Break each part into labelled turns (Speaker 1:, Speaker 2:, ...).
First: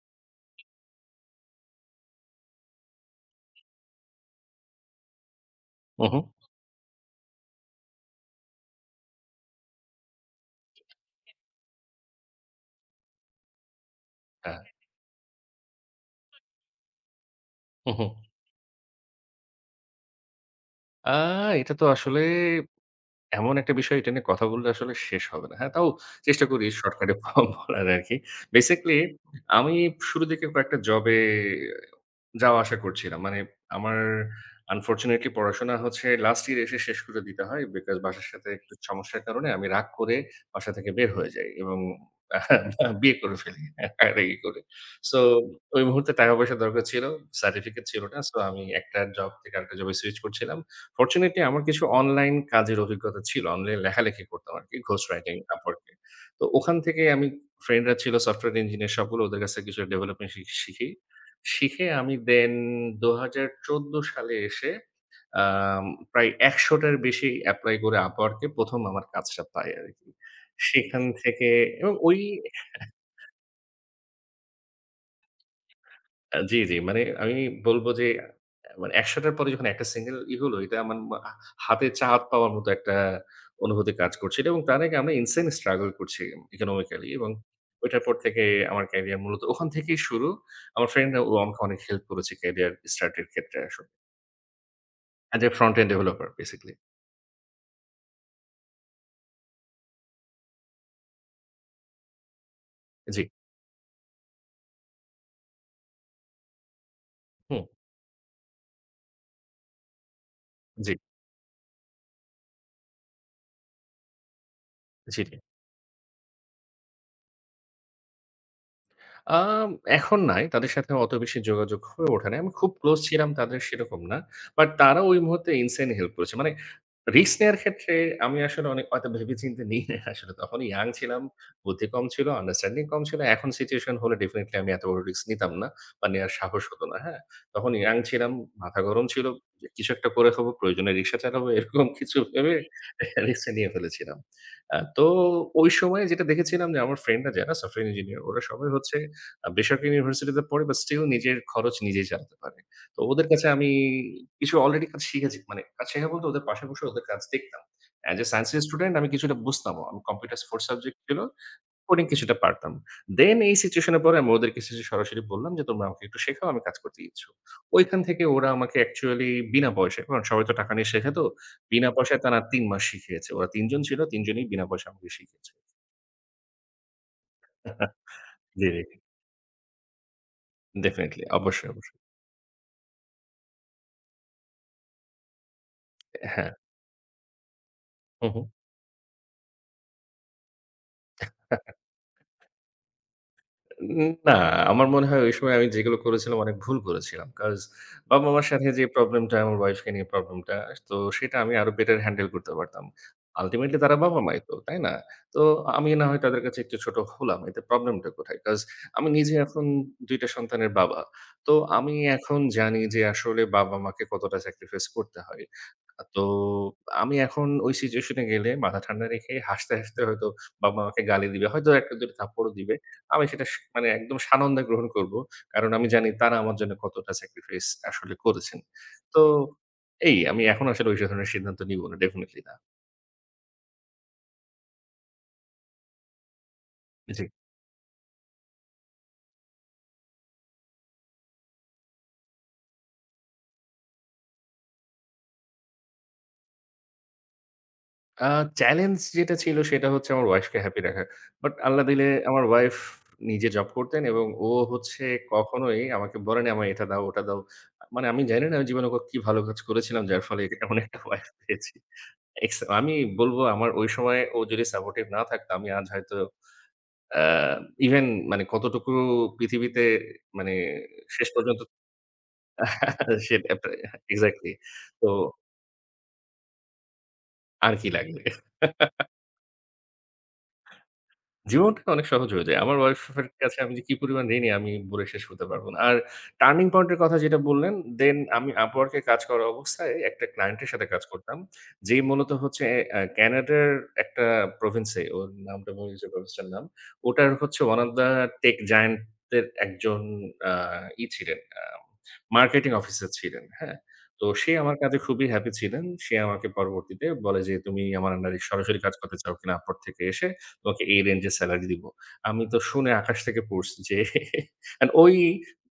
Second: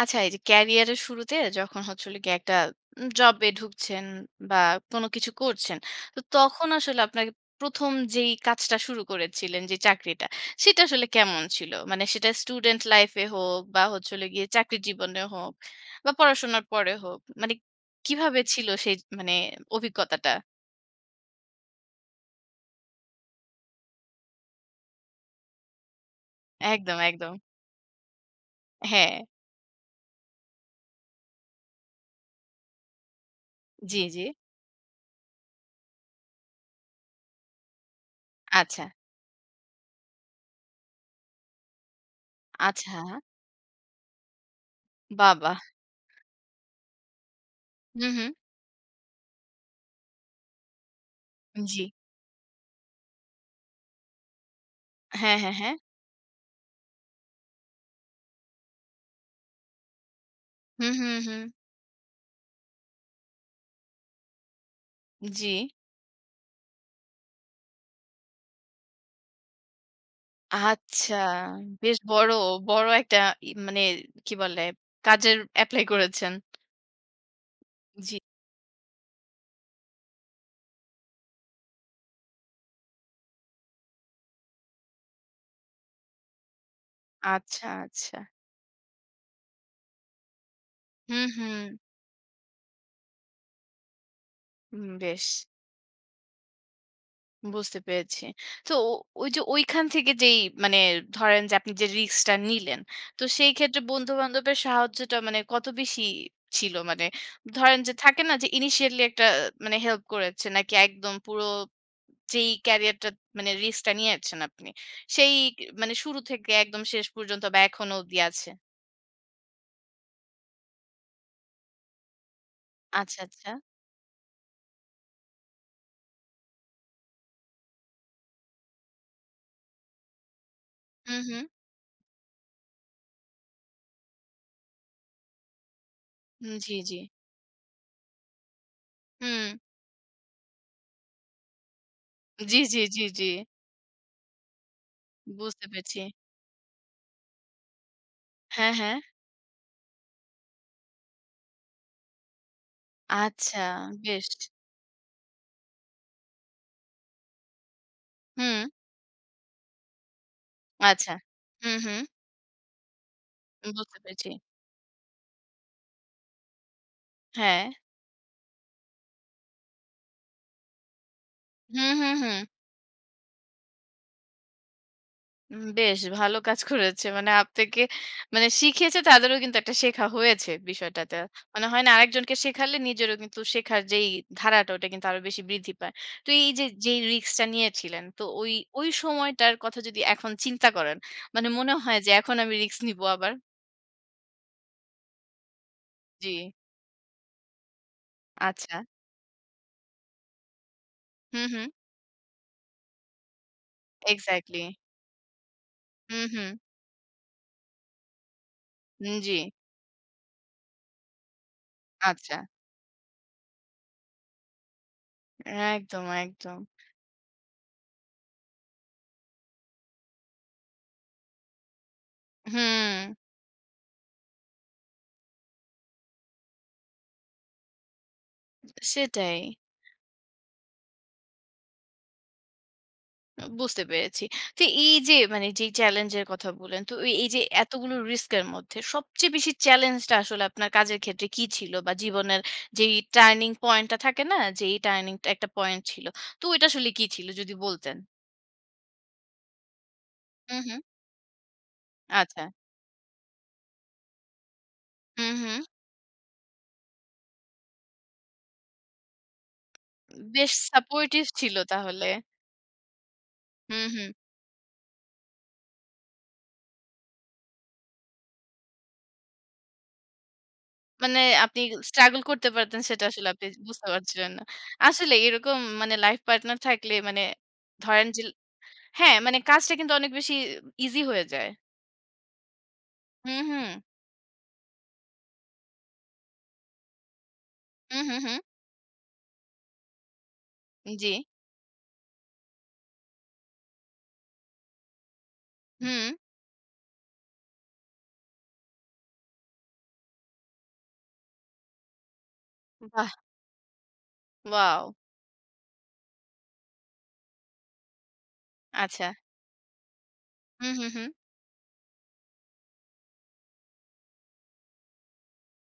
Speaker 1: আচ্ছা, এই যে ক্যারিয়ারের শুরুতে যখন হচ্ছে হলো গিয়ে একটা জবে ঢুকছেন বা কোনো কিছু করছেন,
Speaker 2: হুম,
Speaker 1: তো
Speaker 2: হুম।
Speaker 1: তখন আসলে আপনার ১ম যেই কাজটা শুরু করেছিলেন যে চাকরিটা, সেটা আসলে কেমন ছিল? মানে সেটা স্টুডেন্ট লাইফ এ হোক বা হচ্ছে হলো গিয়ে
Speaker 2: হ্যাঁ,
Speaker 1: চাকরির জীবনে হোক বা পড়াশোনার পরে হোক, মানে
Speaker 2: হুম, হুম।
Speaker 1: কিভাবে ছিল সেই মানে অভিজ্ঞতাটা?
Speaker 2: আ এটা তো আসলে এমন একটা বিষয়, এটা নিয়ে কথা বললে আসলে শেষ হবে না। হ্যাঁ, তাও চেষ্টা করি
Speaker 1: একদম,
Speaker 2: শর্টকাটে
Speaker 1: একদম।
Speaker 2: বলার আরকি। বেসিক্যালি
Speaker 1: হ্যাঁ,
Speaker 2: আমি শুরুর দিকে কয়েকটা জবে যাওয়া আসা করছিলাম। মানে আমার
Speaker 1: জি, জি।
Speaker 2: আনফরচুনেটলি পড়াশোনা হচ্ছে লাস্ট ইয়ার এসে শেষ করে দিতে হয়। বিকজ বাসার সাথে একটু
Speaker 1: আচ্ছা,
Speaker 2: সমস্যার কারণে আমি রাগ করে বাসা থেকে বের হয়ে যাই এবং
Speaker 1: আচ্ছা।
Speaker 2: বিয়ে করে ফেলি রাগারাগি করে। সো
Speaker 1: বাহ! বাহ!
Speaker 2: ওই মুহূর্তে টাকা-পয়সা দরকার ছিল। সার্টিফিকেট ছিল
Speaker 1: হু,
Speaker 2: না।
Speaker 1: হু।
Speaker 2: সো আমি একটা জব থেকে আরেকটা জবে সুইচ করছিলাম। ফরচুনেটলি আমার
Speaker 1: জি।
Speaker 2: কিছু অনলাইন কাজের অভিজ্ঞতা ছিল। অনলাইন লেখালেখি করতাম আরকি, ঘোস্ট রাইটিং
Speaker 1: হ্যাঁ, হ্যাঁ, হ্যাঁ।
Speaker 2: Upwork এ। তো ওখান থেকে আমি ফ্রেন্ডরা ছিল সফটওয়্যার ইঞ্জিনিয়ার সবগুলো, ওদের কাছ থেকে কিছু ডেভেলপমেন্ট শি
Speaker 1: হু,
Speaker 2: শিখি।
Speaker 1: হু, হু।
Speaker 2: শিখে আমি দেন ২০১৪ সালে এসে
Speaker 1: জি।
Speaker 2: আম প্রায় ১০০ টার বেশি এপ্লাই করে Upwork এ ১ম আমার কাজটা পাই আরকি। সেখান
Speaker 1: আচ্ছা,
Speaker 2: থেকে এবং
Speaker 1: বেশ
Speaker 2: ওই
Speaker 1: বড়, বড় একটা মানে কি বলে? কাজের এপ্লাই করেছেন।
Speaker 2: আ জি, জি। মানে আমি বলব যে
Speaker 1: জি।
Speaker 2: আ মানে ১০০ টার পরে যখন একটা সিঙ্গেল ই হলো, এটা আমার হাতে চাঁদ পাওয়ার মতো একটা অনুভূতি কাজ করছিল, এবং তার আগে আমরা ইনসেইন স্ট্রাগল করছি ইকোনমিক্যালি। এবং
Speaker 1: আচ্ছা,
Speaker 2: ওইটার পর
Speaker 1: আচ্ছা।
Speaker 2: থেকে আমার ক্যারিয়ার মূলত ওখান থেকেই শুরু। আমার ফ্রেন্ডরা
Speaker 1: হুম,
Speaker 2: ও
Speaker 1: হুম।
Speaker 2: আমাকে অনেক হেল্প করেছে ক্যারিয়ার স্টার্ট এর ক্ষেত্রে আসলে।
Speaker 1: হুম, বেশ
Speaker 2: আজ फ्रॉंटएंड डेवलपर बेसिकली
Speaker 1: বুঝতে পেরেছি। তো ও ওই যে ঐখান থেকে যেই মানে ধরেন যে আপনি যে রিস্কটা নিলেন, তো
Speaker 2: जी
Speaker 1: সেই ক্ষেত্রে বন্ধু-বান্ধবের সাহায্যটা মানে কত বেশি ছিল? মানে
Speaker 2: हम
Speaker 1: ধরেন যে থাকে না যে ইনিশিয়ালি একটা মানে হেল্প করেছে নাকি
Speaker 2: जी
Speaker 1: একদম পুরো যেই ক্যারিয়ারটা মানে রিস্কটা নিয়েছেন আপনি,
Speaker 2: अच्छी
Speaker 1: সেই মানে শুরু থেকে একদম শেষ পর্যন্ত বা এখনো অবধি আছে?
Speaker 2: আম এখন নাই। তাদের সাথে অত বেশি যোগাযোগ হয়ে ওঠে নাই। আমি খুব ক্লোজ
Speaker 1: আচ্ছা,
Speaker 2: ছিলাম
Speaker 1: আচ্ছা।
Speaker 2: তাদের, সেরকম না। বাট তারা ওই মুহূর্তে ইনসেইন হেল্প করেছে। মানে রিস্ক নেয়ার ক্ষেত্রে আমি আসলে অনেক অত ভেবে-চিন্তে নিই নাই আসলে। তখন ইয়াং
Speaker 1: হুম,
Speaker 2: ছিলাম,
Speaker 1: হুম।
Speaker 2: বুদ্ধি কম ছিল, আন্ডারস্ট্যান্ডিং কম ছিল। এখন সিচুয়েশন হলে ডেফিনিটলি আমি এত বড় রিস্ক নিতাম না বা নেয়ার
Speaker 1: হুম,
Speaker 2: সাহস
Speaker 1: জি,
Speaker 2: হতো না।
Speaker 1: জি।
Speaker 2: হ্যাঁ? তখন ইয়াং ছিলাম, মাথা গরম ছিল।
Speaker 1: হুম।
Speaker 2: যে কিছু একটা করে খাবো, প্রয়োজনে রিক্সা চালাবো, এরকম কিছু ভেবে
Speaker 1: জি, জি, জি, জি।
Speaker 2: রিস্কটা নিয়ে ফেলেছিলাম। আ তো
Speaker 1: বুঝতে
Speaker 2: ওই
Speaker 1: পেরেছি।
Speaker 2: সময়ে যেটা দেখেছিলাম, যে আমার ফ্রেন্ডরা যারা সফটওয়্যার ইঞ্জিনিয়ার, ওরা সবাই
Speaker 1: হ্যাঁ, হ্যাঁ।
Speaker 2: হচ্ছে বেসরকারি ইউনিভার্সিটিতে পড়ে, বাট স্টিল নিজের খরচ নিজেই চালাতে পারে। তো ওদের কাছে
Speaker 1: আচ্ছা,
Speaker 2: আমি
Speaker 1: বেশ।
Speaker 2: কিছু অলরেডি কাজ শিখেছি। মানে কাজ শেখা বলতে ওদের পাশে বসে ওদের কাজ দেখতাম। অ্যাজ এ সায়েন্স
Speaker 1: হুম,
Speaker 2: এর স্টুডেন্ট আমি কিছুটা বুঝতামও। আমি কম্পিউটার 4 সাবজেক্ট
Speaker 1: আচ্ছা।
Speaker 2: ছিল,
Speaker 1: হুম, হুম।
Speaker 2: কোডিং কিছুটা পারতাম। দেন এই সিচুয়েশন
Speaker 1: বুঝতে
Speaker 2: এর পরে
Speaker 1: পেরেছি।
Speaker 2: আমি ওদের কিছু সরাসরি বললাম যে, "তোমরা আমাকে একটু শেখাও, আমি কাজ করতে ইচ্ছুক।"
Speaker 1: হ্যাঁ।
Speaker 2: ওইখান থেকে ওরা আমাকে অ্যাকচুয়ালি বিনা পয়সায়, কারণ সবাই তো টাকা নিয়ে শেখে তো, বিনা
Speaker 1: হুম, হুম,
Speaker 2: পয়সায়
Speaker 1: হুম।
Speaker 2: টানা ৩ মাস শিখিয়েছে। ওরা ৩ জন ছিল, ৩ জনেই বিনা পয়সায় আমাকে শিখিয়েছে।
Speaker 1: বেশ ভালো কাজ করেছে। মানে আপনাকে মানে
Speaker 2: জি, জি।
Speaker 1: শিখিয়েছে, তাদেরও কিন্তু একটা শেখা হয়েছে বিষয়টাতে।
Speaker 2: ডেফিনিটলি।
Speaker 1: মানে
Speaker 2: অবশ্যই,
Speaker 1: হয়
Speaker 2: অবশ্যই।
Speaker 1: না আরেকজনকে শেখালে নিজেরও কিন্তু শেখার যেই ধারাটা ওটা কিন্তু আরো বেশি বৃদ্ধি পায়। তো এই
Speaker 2: হ্যাঁ।
Speaker 1: যে যেই রিস্কটা নিয়েছিলেন তো
Speaker 2: হু, হু।
Speaker 1: ওই, ওই সময়টার কথা যদি এখন চিন্তা করেন, মানে মনে হয় যে এখন আমি রিস্ক নিবো আবার?
Speaker 2: না, আমার মনে হয় ওই সময় আমি যেগুলো
Speaker 1: জি,
Speaker 2: করেছিলাম, অনেক ভুল করেছিলাম। কজ বাবা-মার সাথে
Speaker 1: আচ্ছা।
Speaker 2: যে প্রবলেমটা, আমার ওয়াইফকে নিয়ে প্রবলেমটা, তো সেটা
Speaker 1: হুম,
Speaker 2: আমি
Speaker 1: হুম।
Speaker 2: আরো বেটার হ্যান্ডেল করতে পারতাম। আল্টিমেটলি তারা বাবা-মাই তো,
Speaker 1: এক্সাক্টলি।
Speaker 2: তাই না? তো আমি না হয়
Speaker 1: হুম,
Speaker 2: তাদের
Speaker 1: হুম।
Speaker 2: কাছে একটু ছোট হলাম। এতে প্রবলেমটা কোথায়? কজ আমি নিজে
Speaker 1: জি,
Speaker 2: এখন ২ টা সন্তানের বাবা। তো আমি
Speaker 1: আচ্ছা।
Speaker 2: এখন জানি যে আসলে বাবা-মাকে কতটা স্যাক্রিফাইস করতে হয়। আ
Speaker 1: একদম,
Speaker 2: তো
Speaker 1: একদম।
Speaker 2: আমি এখন ওই সিচুয়েশন এ গেলে মাথা ঠান্ডা রেখে হাসতে হাসতে হয়তো বাবা-মাকে গালি দিবে। হয়তো ১ টা ২ টা থাপ্পড়ও দিবে।
Speaker 1: হুম,
Speaker 2: আমি সেটা মানে একদম সানন্দে গ্রহণ করব। কারণ আমি জানি তারা আমার জন্য কতটা স্যাক্রিফাইস আসলে করেছেন। তো
Speaker 1: সেটাই।
Speaker 2: এই, আমি এখন আসলে ওই ধরনের সিদ্ধান্ত নিব না। ডেফিনিটলি না।
Speaker 1: বুঝতে পেরেছি। তো এই যে মানে যেই চ্যালেঞ্জ এর কথা বললেন, তো এই
Speaker 2: জি।
Speaker 1: এই যে এতগুলো রিস্ক এর মধ্যে সবচেয়ে বেশি চ্যালেঞ্জটা আসলে আপনার কাজের ক্ষেত্রে কি ছিল? বা জীবনের যেই টার্নিং পয়েন্ট টা থাকে না? যে এই টার্নিং একটা পয়েন্ট ছিল। তো ওইটা আসলে কি ছিল যদি বলতেন?
Speaker 2: আ চ্যালেঞ্জ যেটা ছিল সেটা হচ্ছে আমার ওয়াইফকে
Speaker 1: হুম, হুম।
Speaker 2: হ্যাপি রাখা। বাট আল্লাহ দিলে
Speaker 1: আচ্ছা।
Speaker 2: আমার ওয়াইফ নিজে জব করতেন এবং ও হচ্ছে
Speaker 1: হুম, হুম।
Speaker 2: কখনোই আমাকে বলেনি আমায় এটা দাও, ওটা দাও। মানে আমি জানি না আমি জীবনে কি ভালো কাজ করেছিলাম যার ফলে
Speaker 1: বেশ
Speaker 2: এমন একটা
Speaker 1: সাপোর্টিভ
Speaker 2: ওয়াইফ
Speaker 1: ছিল
Speaker 2: পেয়েছি।
Speaker 1: তাহলে।
Speaker 2: আমি বলব আমার
Speaker 1: হুম,
Speaker 2: ওই
Speaker 1: হুম।
Speaker 2: সময় ও যদি সাপোর্টিভ না থাকতো, আমি আজ হয়তো আ ইভেন মানে কতটুকু পৃথিবীতে মানে
Speaker 1: মানে
Speaker 2: শেষ
Speaker 1: আপনি
Speaker 2: পর্যন্ত।
Speaker 1: স্ট্রাগল করতে পারতেন সেটা আসলে আপনি
Speaker 2: সেটা
Speaker 1: বুঝতে পারছিলেন না।
Speaker 2: এক্সাক্টলি। তো
Speaker 1: আসলে এরকম মানে লাইফ পার্টনার থাকলে মানে
Speaker 2: আর কি
Speaker 1: ধরেন যে
Speaker 2: লাগবে?
Speaker 1: হ্যাঁ, মানে কাজটা কিন্তু অনেক বেশি ইজি হয়ে যায়।
Speaker 2: জীবনটা অনেক সহজ হয়ে যায়। আমার ওয়াইফের
Speaker 1: হুম,
Speaker 2: কাছে
Speaker 1: হুম।
Speaker 2: আমি যে কি পরিমাণ ঋণী, আমি বলে শেষ করতে পারব না। আর টার্নিং পয়েন্ট এর কথা যেটা বললেন,
Speaker 1: হুম,
Speaker 2: দেন
Speaker 1: হুম, হুম।
Speaker 2: আমি Upwork এ কাজ করা অবস্থায় একটা ক্লায়েন্ট এর সাথে কাজ
Speaker 1: জি।
Speaker 2: করতাম। যেই মূলত হচ্ছে ক্যানাডার একটা প্রভিন্স এ, ওর নামটা ভুলে
Speaker 1: হুম।
Speaker 2: গেছি, প্রভিন্সটার নাম। ওটার হচ্ছে one of the tech giant দের একজন আ ই ছিলেন, মার্কেটিং
Speaker 1: বাহ!
Speaker 2: অফিসার ছিলেন, হ্যাঁ? তো সে আমার
Speaker 1: ওয়াও!
Speaker 2: কাজে খুবই হ্যাপি ছিলেন। সে আমাকে পরবর্তীতে বলে যে, "তুমি আমার আন্ডারে সরাসরি কাজ
Speaker 1: আচ্ছা।
Speaker 2: করতে চাও কিনা Upwork থেকে এসে?
Speaker 1: হুম,
Speaker 2: ওকে
Speaker 1: হুম,
Speaker 2: এই
Speaker 1: হুম।
Speaker 2: রেঞ্জে সেলারি দিব।" আমি তো শুনে আকাশ থেকে পড়ছি যে অ্যান্ড ওই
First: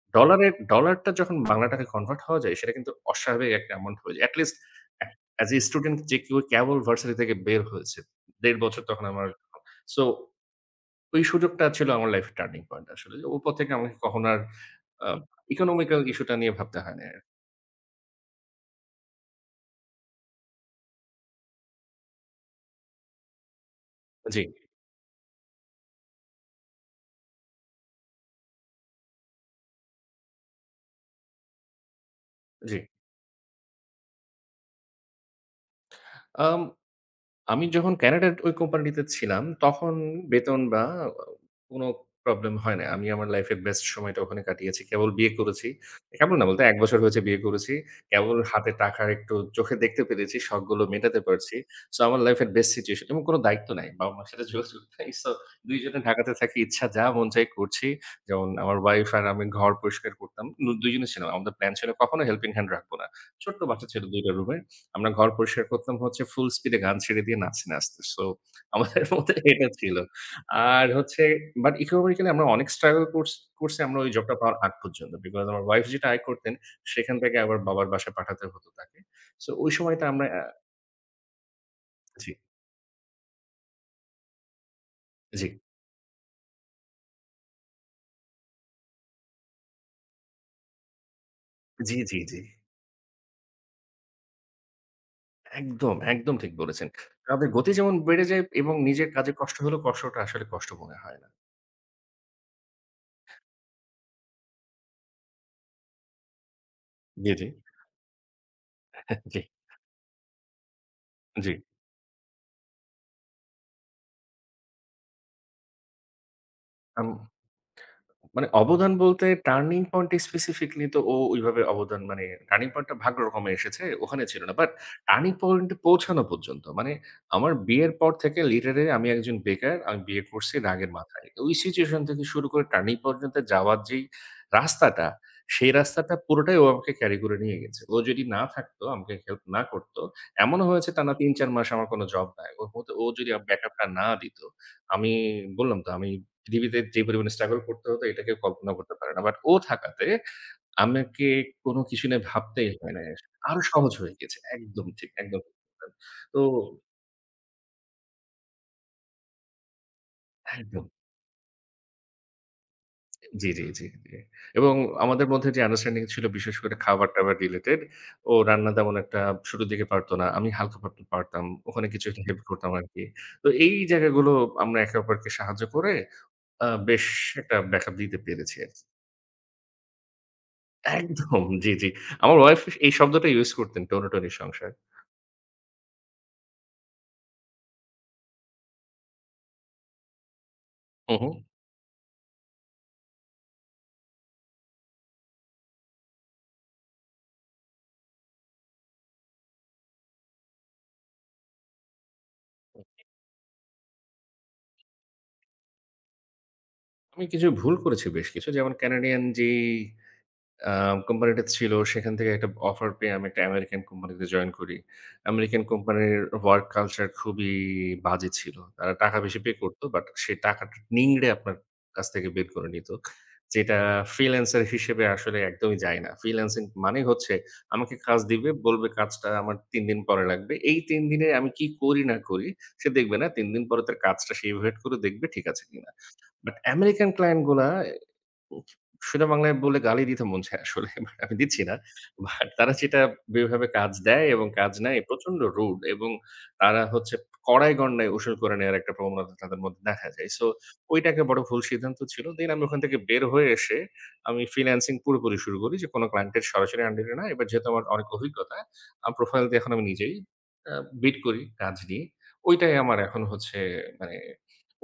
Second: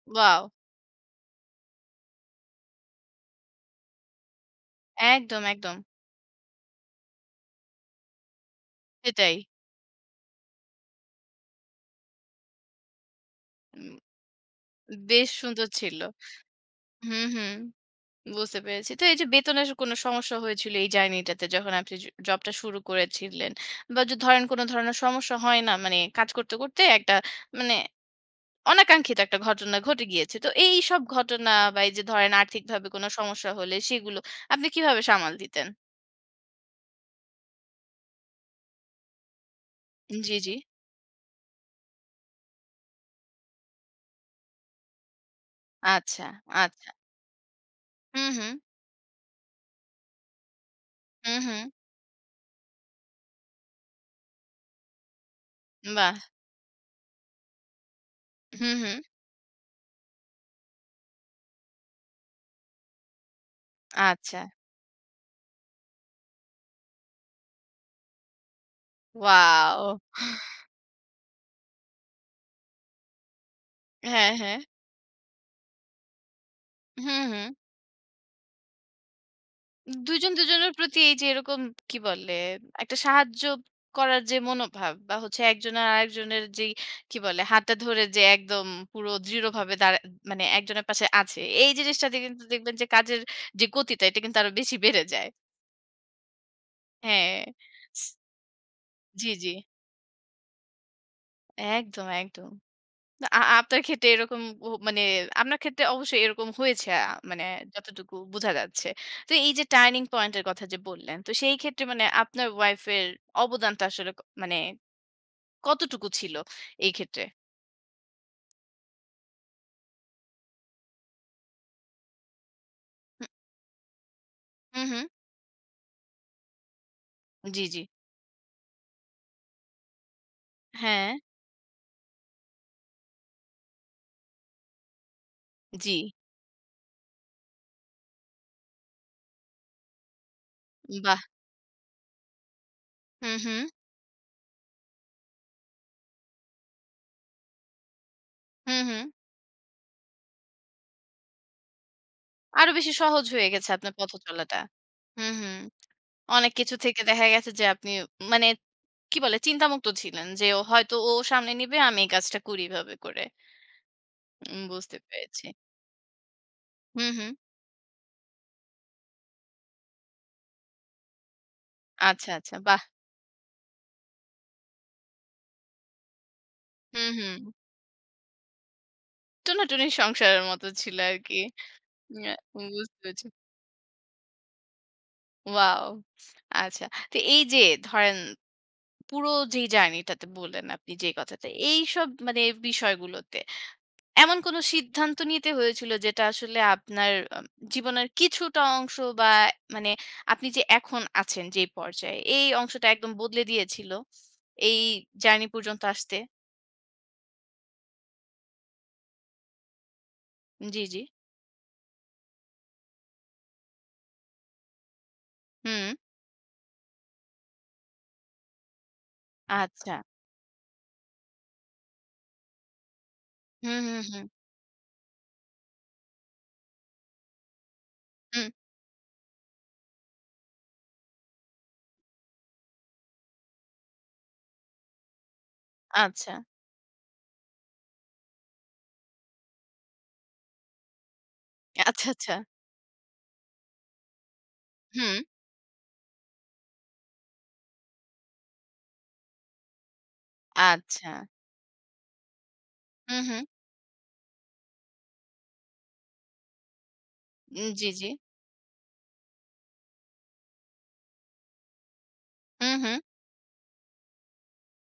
Speaker 1: ওয়াও!
Speaker 2: ডলারটা যখন বাংলা টাকায় কনভার্ট হওয়া যায়, সেটা কিন্তু অস্বাভাবিক একটা অ্যামাউন্ট হয়ে যায়। এটি লিস্ট অ্যা
Speaker 1: একদম,
Speaker 2: অ্যাজ এ
Speaker 1: একদম।
Speaker 2: স্টুডেন্ট যে কেউ কেবল ভার্সিটি থেকে বের হয়েছে। ১.৫ বছর তখন আমার।
Speaker 1: সেটাই।
Speaker 2: সো ওই সুযোগটা ছিল আমার লাইফের টার্নিং পয়েন্ট আসলে। যে ওপর থেকে আমাকে
Speaker 1: উম
Speaker 2: কখনো আর আ
Speaker 1: বেশ সুন্দর ছিল।
Speaker 2: ইকোনমিক্যাল ইস্যুটা নিয়ে ভাবতে হয় নাই।
Speaker 1: হুম, হুম। বুঝতে পেরেছি। তো এই যে বেতনের কোনো সমস্যা হয়েছিল এই জার্নিটাতে যখন আপনি জবটা শুরু করেছিলেন বা
Speaker 2: জি,
Speaker 1: ধরেন কোনো ধরনের সমস্যা হয় না? মানে কাজ করতে, করতে একটা মানে অনাকাঙ্ক্ষিত একটা ঘটনা ঘটে গিয়েছে। তো এইসব ঘটনা বা এই যে ধরেন
Speaker 2: জি।
Speaker 1: আর্থিকভাবে কোনো সমস্যা হলে সেগুলো আপনি কিভাবে সামাল দিতেন?
Speaker 2: আম আমি যখন ক্যানাডার ওই কোম্পানিটিতে ছিলাম, তখন
Speaker 1: জি, জি।
Speaker 2: বেতন বা কোনো প্রবলেম হয় নাই। আমি আমার লাইফের বেস্ট সময়টা ওখানে কাটিয়েছি। কেবল বিয়ে করেছি।
Speaker 1: আচ্ছা,
Speaker 2: কেবল না বলতে ১
Speaker 1: আচ্ছা।
Speaker 2: বছর হয়েছে বিয়ে করেছি।
Speaker 1: হুম,
Speaker 2: কেবল
Speaker 1: হুম।
Speaker 2: হাতে টাকার একটু চোখে দেখতে পেরেছি, শখগুলো মেটাতে
Speaker 1: হুম,
Speaker 2: পারছি।
Speaker 1: হুম।
Speaker 2: সো আমার লাইফের বেস্ট সিচুয়েশন, এবং কোনো দায়িত্ব নাই। বাবা-মার সাথে যোগাযোগ নাই। সো ২ জনে
Speaker 1: বাহ!
Speaker 2: ঢাকাতে থাকি। ইচ্ছা যা মন চাই করছি। যেমন
Speaker 1: হুম,
Speaker 2: আমার
Speaker 1: হুম।
Speaker 2: ওয়াইফ আর আমি ঘর পরিষ্কার করতাম। ২ জনে ছিলাম। আমাদের প্ল্যান ছিল কখনো হেল্পিং হ্যান্ড রাখবো না। ছোট্ট বাচ্চা ছিল ২ টা
Speaker 1: আচ্ছা।
Speaker 2: রুমের। আমরা ঘর পরিষ্কার করতাম হচ্ছে ফুল স্পিডে গান ছেড়ে দিয়ে নাচতে নাচতে। সো আমাদের মধ্যে এটা ছিল।
Speaker 1: ওয়াও!
Speaker 2: আর হচ্ছে বাট ইকোনমিক্যালি আমরা অনেক স্ট্রাগল করছি করছি আমরা ওই
Speaker 1: হ্যাঁ,
Speaker 2: জবটা পাওয়ার
Speaker 1: হ্যাঁ।
Speaker 2: আগ পর্যন্ত। বিকজ আমার ওয়াইফ যেটা আয় করতেন, সেখান
Speaker 1: হুম,
Speaker 2: থেকে
Speaker 1: হুম।
Speaker 2: আবার বাবার বাসায় পাঠাতে হতো তাকে। সো ওই সময়টা আমরা
Speaker 1: দুজন দুজনের প্রতি এই যে এরকম কি
Speaker 2: জি,
Speaker 1: বলে একটা সাহায্য করার যে মনোভাব, বা হচ্ছে
Speaker 2: জি,
Speaker 1: একজনের আরেকজনের যে কি বলে হাতটা ধরে যে একদম পুরো দৃঢ়ভাবে দাঁড়া মানে একজনের পাশে আছে, এই
Speaker 2: জি,
Speaker 1: জিনিসটাতে
Speaker 2: জি, জি।
Speaker 1: কিন্তু দেখবেন যে কাজের যে গতিটা এটা কিন্তু আরো বেশি বেড়ে যায়।
Speaker 2: একদম, একদম ঠিক বলেছেন।
Speaker 1: হ্যাঁ,
Speaker 2: আমাদের গতি যেমন বেড়ে যায়, এবং নিজের
Speaker 1: জি,
Speaker 2: কাজে
Speaker 1: জি।
Speaker 2: কষ্ট হলেও কষ্টটা আসলে কষ্ট মনে হয় না।
Speaker 1: একদম, একদম। আপনার ক্ষেত্রে এরকম মানে আপনার ক্ষেত্রে অবশ্যই এরকম হয়েছে,
Speaker 2: জি,
Speaker 1: মানে
Speaker 2: জি,
Speaker 1: যতটুকু বোঝা যাচ্ছে। তো
Speaker 2: জি,
Speaker 1: এই যে টার্নিং পয়েন্ট এর কথা যে বললেন, তো
Speaker 2: জি।
Speaker 1: সেই ক্ষেত্রে মানে আপনার ওয়াইফ এর অবদানটা আসলে মানে কতটুকু ছিল এই
Speaker 2: আম
Speaker 1: ক্ষেত্রে?
Speaker 2: মানে অবদান বলতে টার্নিং পয়েন্ট স্পেসিফিকলি তো ও ওইভাবে অবদান মানে টার্নিং পয়েন্টটা ভাগ্য
Speaker 1: হু,
Speaker 2: রকমে এসেছে, ওখানে ছিল না। But
Speaker 1: hmm, hmm.
Speaker 2: টার্নিং পয়েন্টে পৌঁছানো পর্যন্ত মানে আমার
Speaker 1: জি, জি।
Speaker 2: বিয়ের পর থেকে লিটারেলি আমি একজন বেকার। আমি বিয়ে করছি রাগের
Speaker 1: হ্যাঁ,
Speaker 2: মাথায়। ওই সিচুয়েশন থেকে শুরু করে টার্নিং পর্যন্ত যাওয়ার যেই রাস্তাটা, সেই
Speaker 1: জি।
Speaker 2: রাস্তাটা পুরোটাই ও আমাকে ক্যারি করে নিয়ে গেছে। ও যদি না থাকতো, আমাকে হেল্প না করত, এমনও হয়েছে টানা
Speaker 1: বাহ!
Speaker 2: ৩-৪ মাস আমার কোনো জব নাই। ওর মধ্যে ও যদি
Speaker 1: হুম, হুম।
Speaker 2: ব্যাকআপটা না দিত, আমি বললাম তো আমি টিভিতে যে পরিমাণে স্ট্রাগল করতে হতো, এটা কেউ কল্পনা
Speaker 1: হুম,
Speaker 2: করতে
Speaker 1: হুম।
Speaker 2: পারে না। বাট ও থাকাতে আমাকে কোনো কিছু নিয়ে ভাবতেই
Speaker 1: আরো বেশি
Speaker 2: হয় না।
Speaker 1: সহজ হয়ে
Speaker 2: আরো
Speaker 1: গেছে
Speaker 2: সহজ
Speaker 1: আপনার পথ
Speaker 2: হয়ে গেছে।
Speaker 1: চলাটা।
Speaker 2: একদম ঠিক,
Speaker 1: হুম,
Speaker 2: একদম ঠিক
Speaker 1: হুম।
Speaker 2: বললেন। তো
Speaker 1: অনেক কিছু থেকে দেখা গেছে যে আপনি মানে কি বলে চিন্তামুক্ত ছিলেন যে ও
Speaker 2: একদম।
Speaker 1: হয়তো, ও সামনে নিবে, আমি এই কাজটা করি এভাবে করে।
Speaker 2: জি, জি, জি, জি। এবং
Speaker 1: বুঝতে
Speaker 2: আমাদের
Speaker 1: পেরেছি।
Speaker 2: মধ্যে যে আন্ডারস্ট্যান্ডিং ছিল বিশেষ করে
Speaker 1: হুম, হুম।
Speaker 2: খাবার-টাবার রিলেটেড, ও রান্না তেমন একটা শুরুর দিকে পারত না। আমি হালকা পাত পারতাম। ওখানে কিছু একটা
Speaker 1: আচ্ছা,
Speaker 2: হেল্প
Speaker 1: আচ্ছা।
Speaker 2: করতাম
Speaker 1: বাহ!
Speaker 2: আরকি। তো এই জায়গাগুলো আমরা একে অপরকে সাহায্য করে বেশ
Speaker 1: হুম, হুম।
Speaker 2: একটা ব্যাকআপ দিতে পেরেছি আরকি।
Speaker 1: টুনাটুনির সংসারের মতো ছিল আরকি।
Speaker 2: একদম, জি, জি।
Speaker 1: ইয়া
Speaker 2: আমার ওয়াইফ এই
Speaker 1: বুঝতে পেরেছি।
Speaker 2: শব্দটা ইউজ করতেন, টোনাটুনির সংসার।
Speaker 1: ওয়াও! আচ্ছা। তো এই যে ধরেন পুরো যেই জার্নি টাতে বললেন আপনি যে
Speaker 2: হু, হু।
Speaker 1: কথাটা, এইসব মানে বিষয়গুলোতে এমন কোন সিদ্ধান্ত নিতে হয়েছিল যেটা আসলে আপনার জীবনের কিছুটা অংশ বা মানে আপনি যে এখন আছেন যেই পর্যায়ে, এই অংশটা একদম বদলে দিয়েছিল এই জার্নি পর্যন্ত আসতে?
Speaker 2: আমি কিছু ভুল করেছি বেশ কিছু। যেমন কানাডিয়ান যেই আ
Speaker 1: জি, জি।
Speaker 2: কোম্পানিটা ছিল, সেখান থেকে একটা অফার পেয়ে আমি একটা আমেরিকান কোম্পানিতে জয়েন করি। আমেরিকান
Speaker 1: হুম।
Speaker 2: কোম্পানির ওয়ার্ক কালচার খুবই বাজে ছিল। তারা টাকা বেশি পে করত,
Speaker 1: আচ্ছা।
Speaker 2: বাট সেই টাকাটা নিংড়ে আপনার কাছ থেকে বের করে নিত। যেটা
Speaker 1: হুম, হুম, হুম,
Speaker 2: ফ্রিল্যান্সার হিসেবে আসলে একদমই যায় না। ফ্রিল্যান্সিং মানে হচ্ছে আমাকে কাজ
Speaker 1: হুম।
Speaker 2: দিবে, বলবে কাজটা আমার ৩ দিন পরে লাগবে। এই ৩ দিনে আমি কি করি না করি সে দেখবে না। ৩ দিন পরে তার কাজটা সে ইভ্যালুয়েট করে দেখবে ঠিক আছে কিনা।
Speaker 1: আচ্ছা,
Speaker 2: বাট আমেরিকান ক্লায়েন্ট গুলা, উফ, সোজা বাংলায় বলে গালি দিতে মন চায় আসলে। বাট আমি দিচ্ছি না।
Speaker 1: আচ্ছা, আচ্ছা।
Speaker 2: বাট তারা যেটা, যেভাবে কাজ দেয় এবং কাজ নেয়
Speaker 1: হুম,
Speaker 2: প্রচন্ড রুড, এবং তারা হচ্ছে কড়ায় গণ্ডায় উসুল করে নেওয়ার একটা প্রবণতা তাদের মধ্যে দেখা যায়। সো
Speaker 1: আচ্ছা।
Speaker 2: ওইটাকে বড় ভুল সিদ্ধান্ত ছিল। দেন আমি ওখান থেকে
Speaker 1: হুম,
Speaker 2: বের
Speaker 1: হুম।
Speaker 2: হয়ে এসে আমি ফ্রিল্যান্সিং পুরোপুরি শুরু করি, যে কোনো ক্লায়েন্টের সরাসরি আন্ডারে না। এবার যেহেতু আমার
Speaker 1: জি,
Speaker 2: অনেক
Speaker 1: জি।
Speaker 2: অভিজ্ঞতা, আমার প্রোফাইল দিয়ে এখন আমি নিজেই আ বিড করি কাজ নিয়ে।
Speaker 1: হুম,
Speaker 2: ওইটাই
Speaker 1: হুম।
Speaker 2: আমার এখন হচ্ছে মানে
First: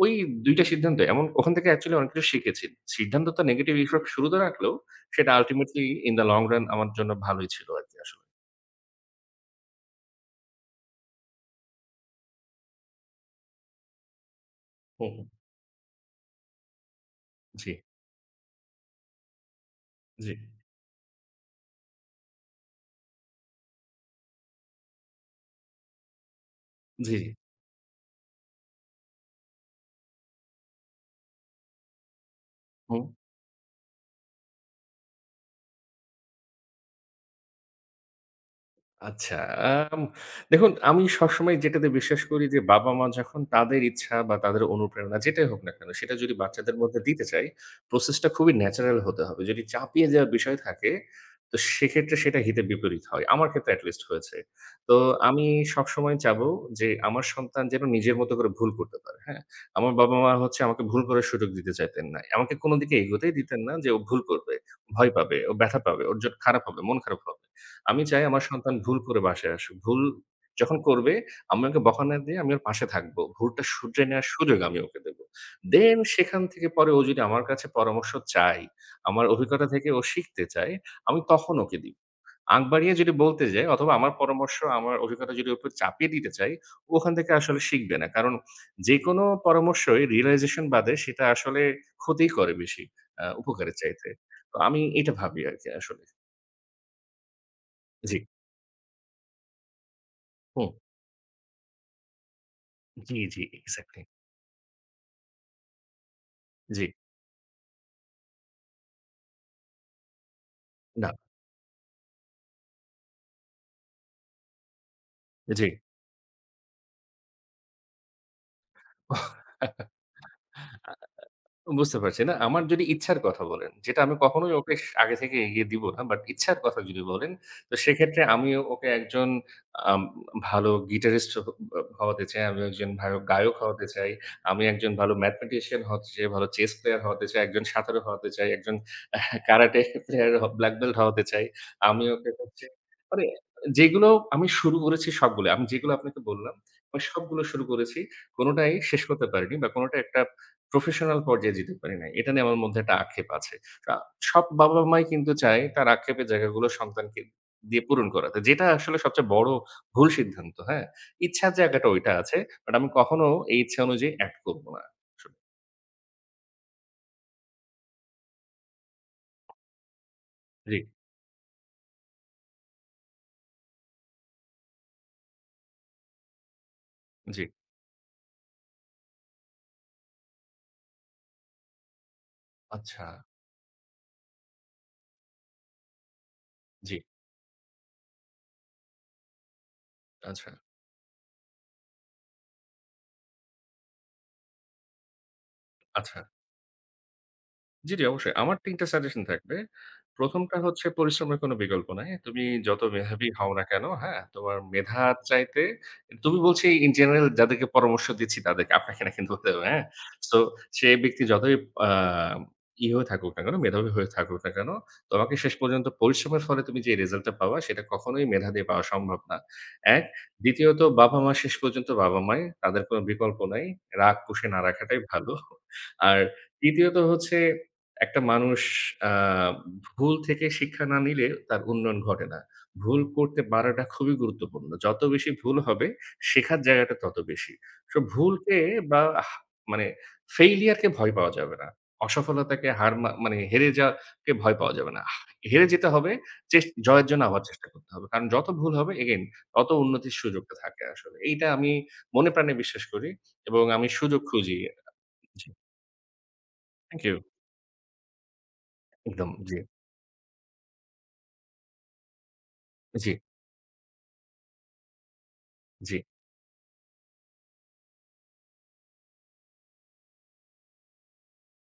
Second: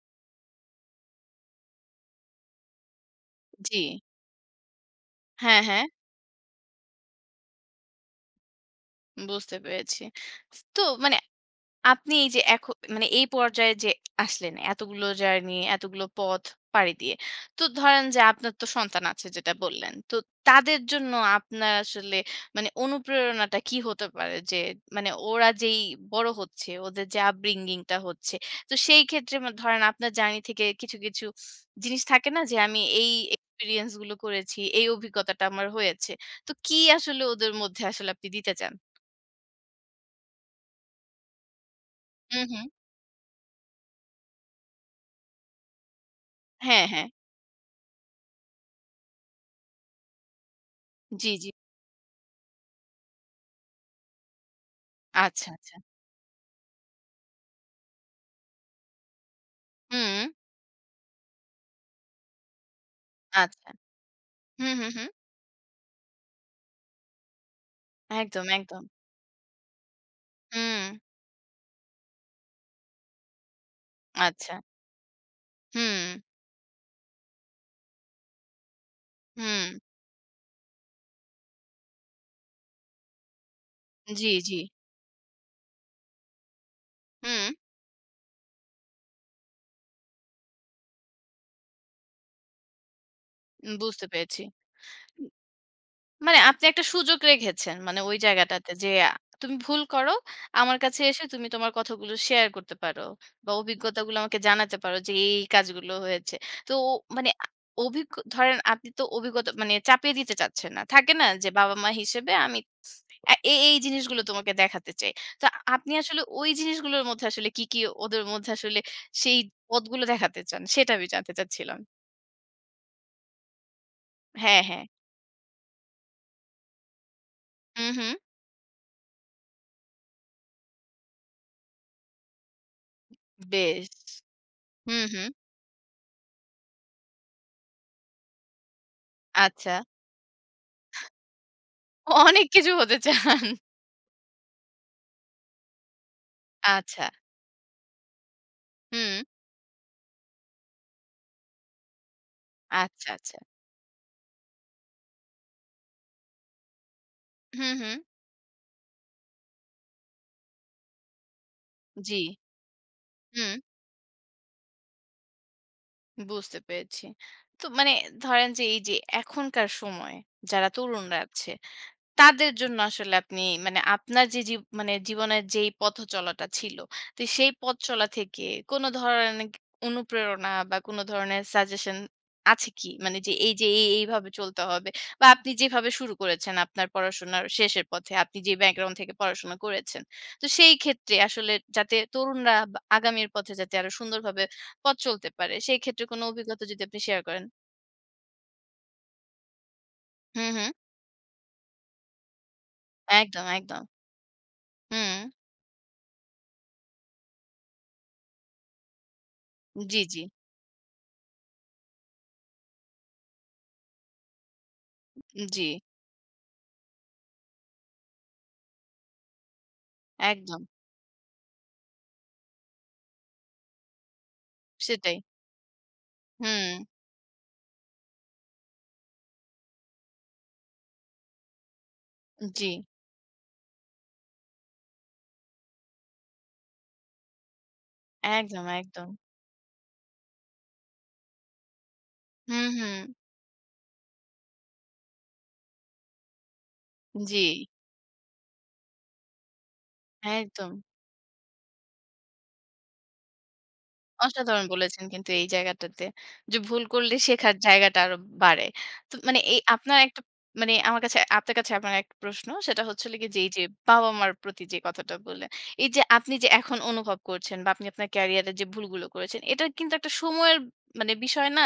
Speaker 2: ওই ২ টা সিদ্ধান্ত এমন, ওখান থেকে অ্যাকচুয়ালি অনেক কিছু শিখেছি। সিদ্ধান্ত তো নেগেটিভ
Speaker 1: জি।
Speaker 2: ইফেক্ট শুরুতে রাখলেও সেটা
Speaker 1: হ্যাঁ,
Speaker 2: আল্টিমেটলি
Speaker 1: হ্যাঁ।
Speaker 2: ইন দ্যা লং রান আমার জন্য ভালোই ছিল আরকি আসলে।
Speaker 1: বুঝতে পেরেছি। তো মানে আপনি এই যে মানে এই পর্যায়ে যে আসলেন, এতগুলো
Speaker 2: হুম, হুম।
Speaker 1: জার্নি, এতগুলো পথ পাড়ি দিয়ে। তো
Speaker 2: জি,
Speaker 1: ধরেন যে আপনার তো সন্তান আছে যেটা বললেন। তো
Speaker 2: জি,
Speaker 1: তাদের জন্য আপনার আসলে মানে অনুপ্রেরণাটা কি হতে পারে? যে মানে ওরা যেই বড় হচ্ছে, ওদের
Speaker 2: জি,
Speaker 1: যে
Speaker 2: জি।
Speaker 1: upbringing টা হচ্ছে। তো সেই ক্ষেত্রে ধরেন আপনার জার্নি থেকে কিছু, কিছু জিনিস থাকে না যে আমি
Speaker 2: হু।
Speaker 1: এই এক্সপেরিয়েন্স গুলো করেছি, এই অভিজ্ঞতাটা আমার হয়েছে। তো কি আসলে ওদের মধ্যে আসলে আপনি দিতে চান?
Speaker 2: আচ্ছা, আম দেখুন আমি সবসময় যেটাতে বিশ্বাস
Speaker 1: হু,
Speaker 2: করি,
Speaker 1: হু।
Speaker 2: যে বাবা-মা যখন তাদের ইচ্ছা বা তাদের অনুপ্রেরণা যেটাই হোক না কেন, সেটা যদি বাচ্চাদের
Speaker 1: হ্যাঁ,
Speaker 2: মধ্যে
Speaker 1: হ্যাঁ।
Speaker 2: দিতে চায়, প্রসেসটা খুবই ন্যাচারাল হতে হবে। যদি চাপিয়ে দেওয়ার বিষয় থাকে,
Speaker 1: জি, জি।
Speaker 2: তো সেক্ষেত্রে সেটা হিতে বিপরীত হয়। আমার ক্ষেত্রে এট লিস্ট হয়েছে। তো আমি
Speaker 1: আচ্ছা, আচ্ছা।
Speaker 2: সবসময় চাবো যে আমার সন্তান যেন নিজের মতো করে ভুল করতে পারে, হ্যাঁ? আমার
Speaker 1: হুম,
Speaker 2: বাবা-মা হচ্ছে আমাকে ভুল করার সুযোগ দিতে চাইতেন না। আমাকে কোনো দিকে এগোতেই দিতেন
Speaker 1: আচ্ছা।
Speaker 2: না, যে ও ভুল করবে,
Speaker 1: হুম, হুম, হুম।
Speaker 2: ভয় পাবে, ও ব্যথা পাবে, ওর জন্য খারাপ হবে, মন খারাপ হবে। আমি চাই আমার
Speaker 1: একদম,
Speaker 2: সন্তান
Speaker 1: একদম।
Speaker 2: ভুল করে বাসায় আসুক। ভুল যখন
Speaker 1: হুম,
Speaker 2: করবে, আমি ওকে বকা না দিয়ে আমি ওর পাশে থাকব। ভুলটা শুধরে নেওয়ার
Speaker 1: আচ্ছা।
Speaker 2: সুযোগ আমি ওকে দেব। দেন
Speaker 1: হুম,
Speaker 2: সেখান থেকে পরে ও যদি আমার কাছে পরামর্শ চায়, আমার
Speaker 1: হুম।
Speaker 2: অভিজ্ঞতা থেকে ও শিখতে চায়, আমি তখন ওকে দিই। আগ বাড়িয়ে যদি বলতে যাই অথবা আমার
Speaker 1: জি, জি।
Speaker 2: পরামর্শ, আমার অভিজ্ঞতা যদি ওর উপর চাপিয়ে দিতে চাই, ও ওখান থেকে
Speaker 1: হুম,
Speaker 2: আসলে শিখবে না। কারণ যেকোনো পরামর্শই realization বাদে সেটা আসলে ক্ষতিই করে বেশি, উপকারের
Speaker 1: বুঝতে
Speaker 2: চাইতে।
Speaker 1: পেরেছি।
Speaker 2: তো আমি এটা ভাবি আরকি আসলে।
Speaker 1: মানে আপনি একটা সুযোগ রেখেছেন মানে ওই
Speaker 2: জি,
Speaker 1: জায়গাটাতে যে তুমি ভুল করো,
Speaker 2: হুম।
Speaker 1: আমার কাছে এসে তুমি তোমার কথাগুলো শেয়ার করতে পারো
Speaker 2: জি, জি,
Speaker 1: বা
Speaker 2: এক্সাক্টলি।
Speaker 1: অভিজ্ঞতাগুলো আমাকে জানাতে পারো যে এই, এই কাজগুলো হয়েছে। তো
Speaker 2: জি,
Speaker 1: ও মানে অভিজ্ঞ ধরেন আপনি তো অভিজ্ঞতা মানে চাপিয়ে দিতে চাচ্ছেন না।
Speaker 2: না,
Speaker 1: থাকে না যে বাবা-মা হিসেবে আমি এই, এই জিনিসগুলো তোমাকে দেখাতে চাই। তো
Speaker 2: জি।
Speaker 1: আপনি আসলে ওই জিনিসগুলোর মধ্যে আসলে কি, কি ওদের মধ্যে আসলে সেই পথগুলো দেখাতে চান? সেটা আমি জানতে চাচ্ছিলাম।
Speaker 2: বুঝতে পারছি। না, আমার যদি ইচ্ছার কথা বলেন, যেটা আমি কখনোই
Speaker 1: হ্যাঁ,
Speaker 2: ওকে
Speaker 1: হ্যাঁ।
Speaker 2: আগে থেকে এগিয়ে দিব না। বাট ইচ্ছার কথা যদি বলেন, তো
Speaker 1: হুম, হুম।
Speaker 2: সেক্ষেত্রে আমি ওকে একজন আম ভালো গিটারিস্ট হওয়াতে চাই, আমি একজন ভালো গায়ক হওয়াতে
Speaker 1: বেশ।
Speaker 2: চাই, আমি একজন
Speaker 1: হুম,
Speaker 2: ভালো
Speaker 1: হুম।
Speaker 2: ম্যাথমেটিশিয়ান হতে চাই, ভালো চেস প্লেয়ার হতে চাই, একজন সাঁতারু হতে চাই, একজন
Speaker 1: আচ্ছা।
Speaker 2: কারাটে প্লেয়ার ব্ল্যাক বেল্ট হতে চাই। আমি ওকে
Speaker 1: অনেক
Speaker 2: হচ্ছে
Speaker 1: কিছু হতে
Speaker 2: মানে
Speaker 1: চান।
Speaker 2: যেগুলো আমি শুরু করেছি সবগুলো। আমি যেগুলো আপনাকে বললাম, আমি
Speaker 1: আচ্ছা।
Speaker 2: সবগুলো শুরু করেছি। কোনটাই শেষ
Speaker 1: হুম।
Speaker 2: করতে পারিনি বা কোনটা একটা প্রফেশনাল পর্যায়ে যেতে পারি নাই। এটা নিয়ে আমার মধ্যে একটা
Speaker 1: আচ্ছা,
Speaker 2: আক্ষেপ
Speaker 1: আচ্ছা।
Speaker 2: আছে। আ সব বাবা-মাই কিন্তু চায় তার আক্ষেপের জায়গাগুলো সন্তানকে
Speaker 1: হুম,
Speaker 2: দিয়ে
Speaker 1: হুম।
Speaker 2: পূরণ করাতে। যেটা আসলে সবচেয়ে বড় ভুল সিদ্ধান্ত, হ্যাঁ? ইচ্ছার জায়গাটা ওইটা
Speaker 1: জি।
Speaker 2: আছে। বাট আমি কখনো
Speaker 1: হুম।
Speaker 2: এই ইচ্ছা অনুযায়ী অ্যাক্ট করব না আসলে।
Speaker 1: বুঝতে পেরেছি। তো মানে ধরেন যে এই যে এখনকার সময়ে যারা
Speaker 2: জি,
Speaker 1: তরুণরা আছে তাদের জন্য আসলে আপনি মানে আপনার যে মানে জীবনের যেই পথ চলাটা ছিল, তো
Speaker 2: জি।
Speaker 1: সেই পথ চলা থেকে কোন ধরনের অনুপ্রেরণা বা কোন ধরনের সাজেশন আছে কি?
Speaker 2: আচ্ছা,
Speaker 1: মানে যে এই যে এই, এইভাবে চলতে হবে বা আপনি যেভাবে শুরু করেছেন আপনার
Speaker 2: জি,
Speaker 1: পড়াশোনার শেষের পথে, আপনি যে ব্যাকগ্রাউন্ড থেকে পড়াশোনা করেছেন। তো
Speaker 2: আচ্ছা,
Speaker 1: সেই ক্ষেত্রে আসলে যাতে তরুণরা বা আগামীর পথে যাতে আরো সুন্দরভাবে পথ চলতে পারে, সেই ক্ষেত্রে কোন
Speaker 2: আচ্ছা।
Speaker 1: অভিজ্ঞতা যদি আপনি শেয়ার করেন?
Speaker 2: জি, জি, অবশ্যই। আমার ৩ টা সাজেশন থাকবে। ১ম
Speaker 1: হুম,
Speaker 2: টা
Speaker 1: হুম।
Speaker 2: হচ্ছে পরিশ্রমের কোনো বিকল্প নাই। তুমি যত মেধাবী
Speaker 1: একদম,
Speaker 2: হও না
Speaker 1: একদম।
Speaker 2: কেন, হ্যাঁ? তোমার
Speaker 1: হুম।
Speaker 2: মেধার চাইতে, তুমি বলছি ইন জেনারেল, যাদেরকে পরামর্শ দিচ্ছি তাদেরকে, আপনাকে না কিন্তু বলতে হবে, হ্যাঁ?
Speaker 1: জি, জি।
Speaker 2: সো সে ব্যক্তি যতই আ ই হয়ে থাকুক না কেন, মেধাবী হয়ে থাকুক না কেন, তোমাকে শেষ
Speaker 1: জি,
Speaker 2: পর্যন্ত পরিশ্রমের ফলে তুমি যে রেজাল্টটা পাবা, সেটা কখনোই মেধা দিয়ে পাওয়া সম্ভব না। ১
Speaker 1: একদম।
Speaker 2: দ্বিতীয়ত বাবা-মা শেষ পর্যন্ত বাবা-মাই। তাদের কোনো বিকল্প নাই। রাগ পুষে না রাখাটাই
Speaker 1: সেটাই।
Speaker 2: ভালো। আর
Speaker 1: হুম,
Speaker 2: তৃতীয়ত হচ্ছে একটা মানুষ আ ভুল থেকে শিক্ষা না নিলে তার উন্নয়ন ঘটে না।
Speaker 1: জি।
Speaker 2: ভুল করতে পারাটা খুবই গুরুত্বপূর্ণ। যত বেশি ভুল হবে, শেখার জায়গাটা তত বেশি। সো ভুলকে
Speaker 1: একদম,
Speaker 2: বা
Speaker 1: একদম।
Speaker 2: হা মানে failure কে ভয় পাওয়া যাবে না।
Speaker 1: হুম,
Speaker 2: অসফলতাকে হার
Speaker 1: হুম।
Speaker 2: মা মানে হেরে যাওয়াকে ভয় পাওয়া যাবে না। হেরে যেতে হবে, চেস জয়ের জন্য
Speaker 1: জি,
Speaker 2: আবার চেষ্টা করতে হবে। কারণ যত ভুল হবে again তত উন্নতির সুযোগটা
Speaker 1: একদম।
Speaker 2: থাকে আসলে। এইটা আমি মনে প্রাণে বিশ্বাস করি এবং আমি সুযোগ খুঁজি।
Speaker 1: অসাধারণ বলেছেন কিন্তু এই
Speaker 2: জি,
Speaker 1: জায়গাটাতে। যে ভুল
Speaker 2: থ্যাংক
Speaker 1: করলে
Speaker 2: ইউ।
Speaker 1: শেখার জায়গাটা আরো বাড়ে। তো
Speaker 2: একদম,
Speaker 1: মানে
Speaker 2: জি,
Speaker 1: এই আপনার একটা মানে আমার কাছে আপনার কাছে আমার একটা প্রশ্ন। সেটা হচ্ছে
Speaker 2: জি,
Speaker 1: হলো গিয়ে যে এই যে বাবা-মার প্রতি যে কথাটা বললেন। এই
Speaker 2: জি।
Speaker 1: যে আপনি যে এখন অনুভব করছেন বা আপনি আপনার ক্যারিয়ারে যে ভুলগুলো করেছেন, এটা কিন্তু একটা সময়ের মানে বিষয় না?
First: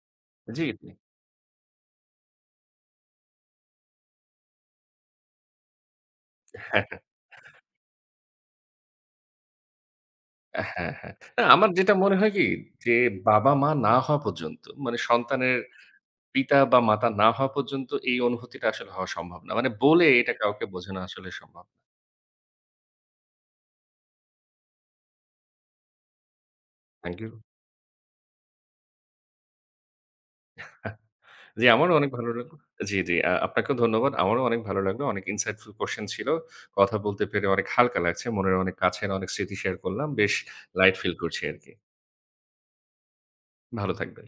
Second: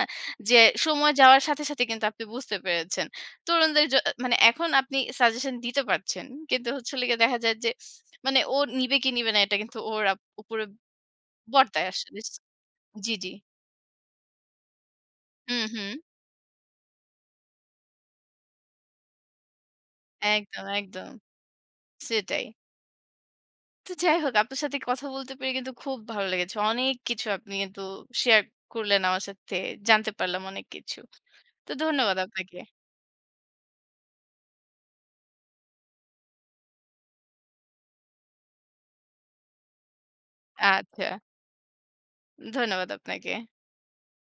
Speaker 1: যে
Speaker 2: জি, জি।
Speaker 1: সময় যাওয়ার সাথে, সাথে কিন্তু আপনি বুঝতে পেরেছেন। তরুণদের মানে এখন আপনি সাজেশন দিতে পারছেন। কিন্তু
Speaker 2: হ্যাঁ,
Speaker 1: হচ্ছে হলো গিয়ে দেখা যায় যে মানে ও নিবে কি নিবে না এটা কিন্তু ওর উপরে
Speaker 2: হ্যাঁ, হ্যাঁ, হ্যাঁ। না আমার
Speaker 1: বর্তায়
Speaker 2: যেটা মনে
Speaker 1: আসলে।
Speaker 2: হয় কি, যে
Speaker 1: জি, জি।
Speaker 2: বাবা-মা না হওয়া পর্যন্ত মানে সন্তানের
Speaker 1: হুম, হুম।
Speaker 2: পিতা বা মাতা না হওয়া পর্যন্ত এই অনুভূতিটা আসলে হওয়া সম্ভব না। মানে বলে এটা কাউকে
Speaker 1: একদম,
Speaker 2: বোঝানো
Speaker 1: একদম।
Speaker 2: আসলে সম্ভব না।
Speaker 1: সেটাই। তো যাই হোক আপনার সাথে কথা বলতে পেরে কিন্তু খুব ভালো লেগেছে। অনেক
Speaker 2: থ্যাংক
Speaker 1: কিছু
Speaker 2: ইউ।
Speaker 1: আপনি কিন্তু শেয়ার করলেন আমার সাথে। জানতে পারলাম অনেক কিছু।
Speaker 2: জি,
Speaker 1: তো
Speaker 2: আমারও অনেক
Speaker 1: ধন্যবাদ
Speaker 2: ভালো
Speaker 1: আপনাকে।
Speaker 2: লাগলো। জি, জি। আ আপনাকেও ধন্যবাদ। আমারও অনেক ভালো লাগলো। অনেক insightful কোয়েশ্চেন ছিল। কথা বলতে পেরে অনেক হালকা লাগছে। মনের অনেক কাছের অনেক স্মৃতি শেয়ার করলাম। বেশ লাইট
Speaker 1: আচ্ছা।
Speaker 2: ফিল করছি আরকি।
Speaker 1: ধন্যবাদ আপনাকে।
Speaker 2: ভালো থাকবেন।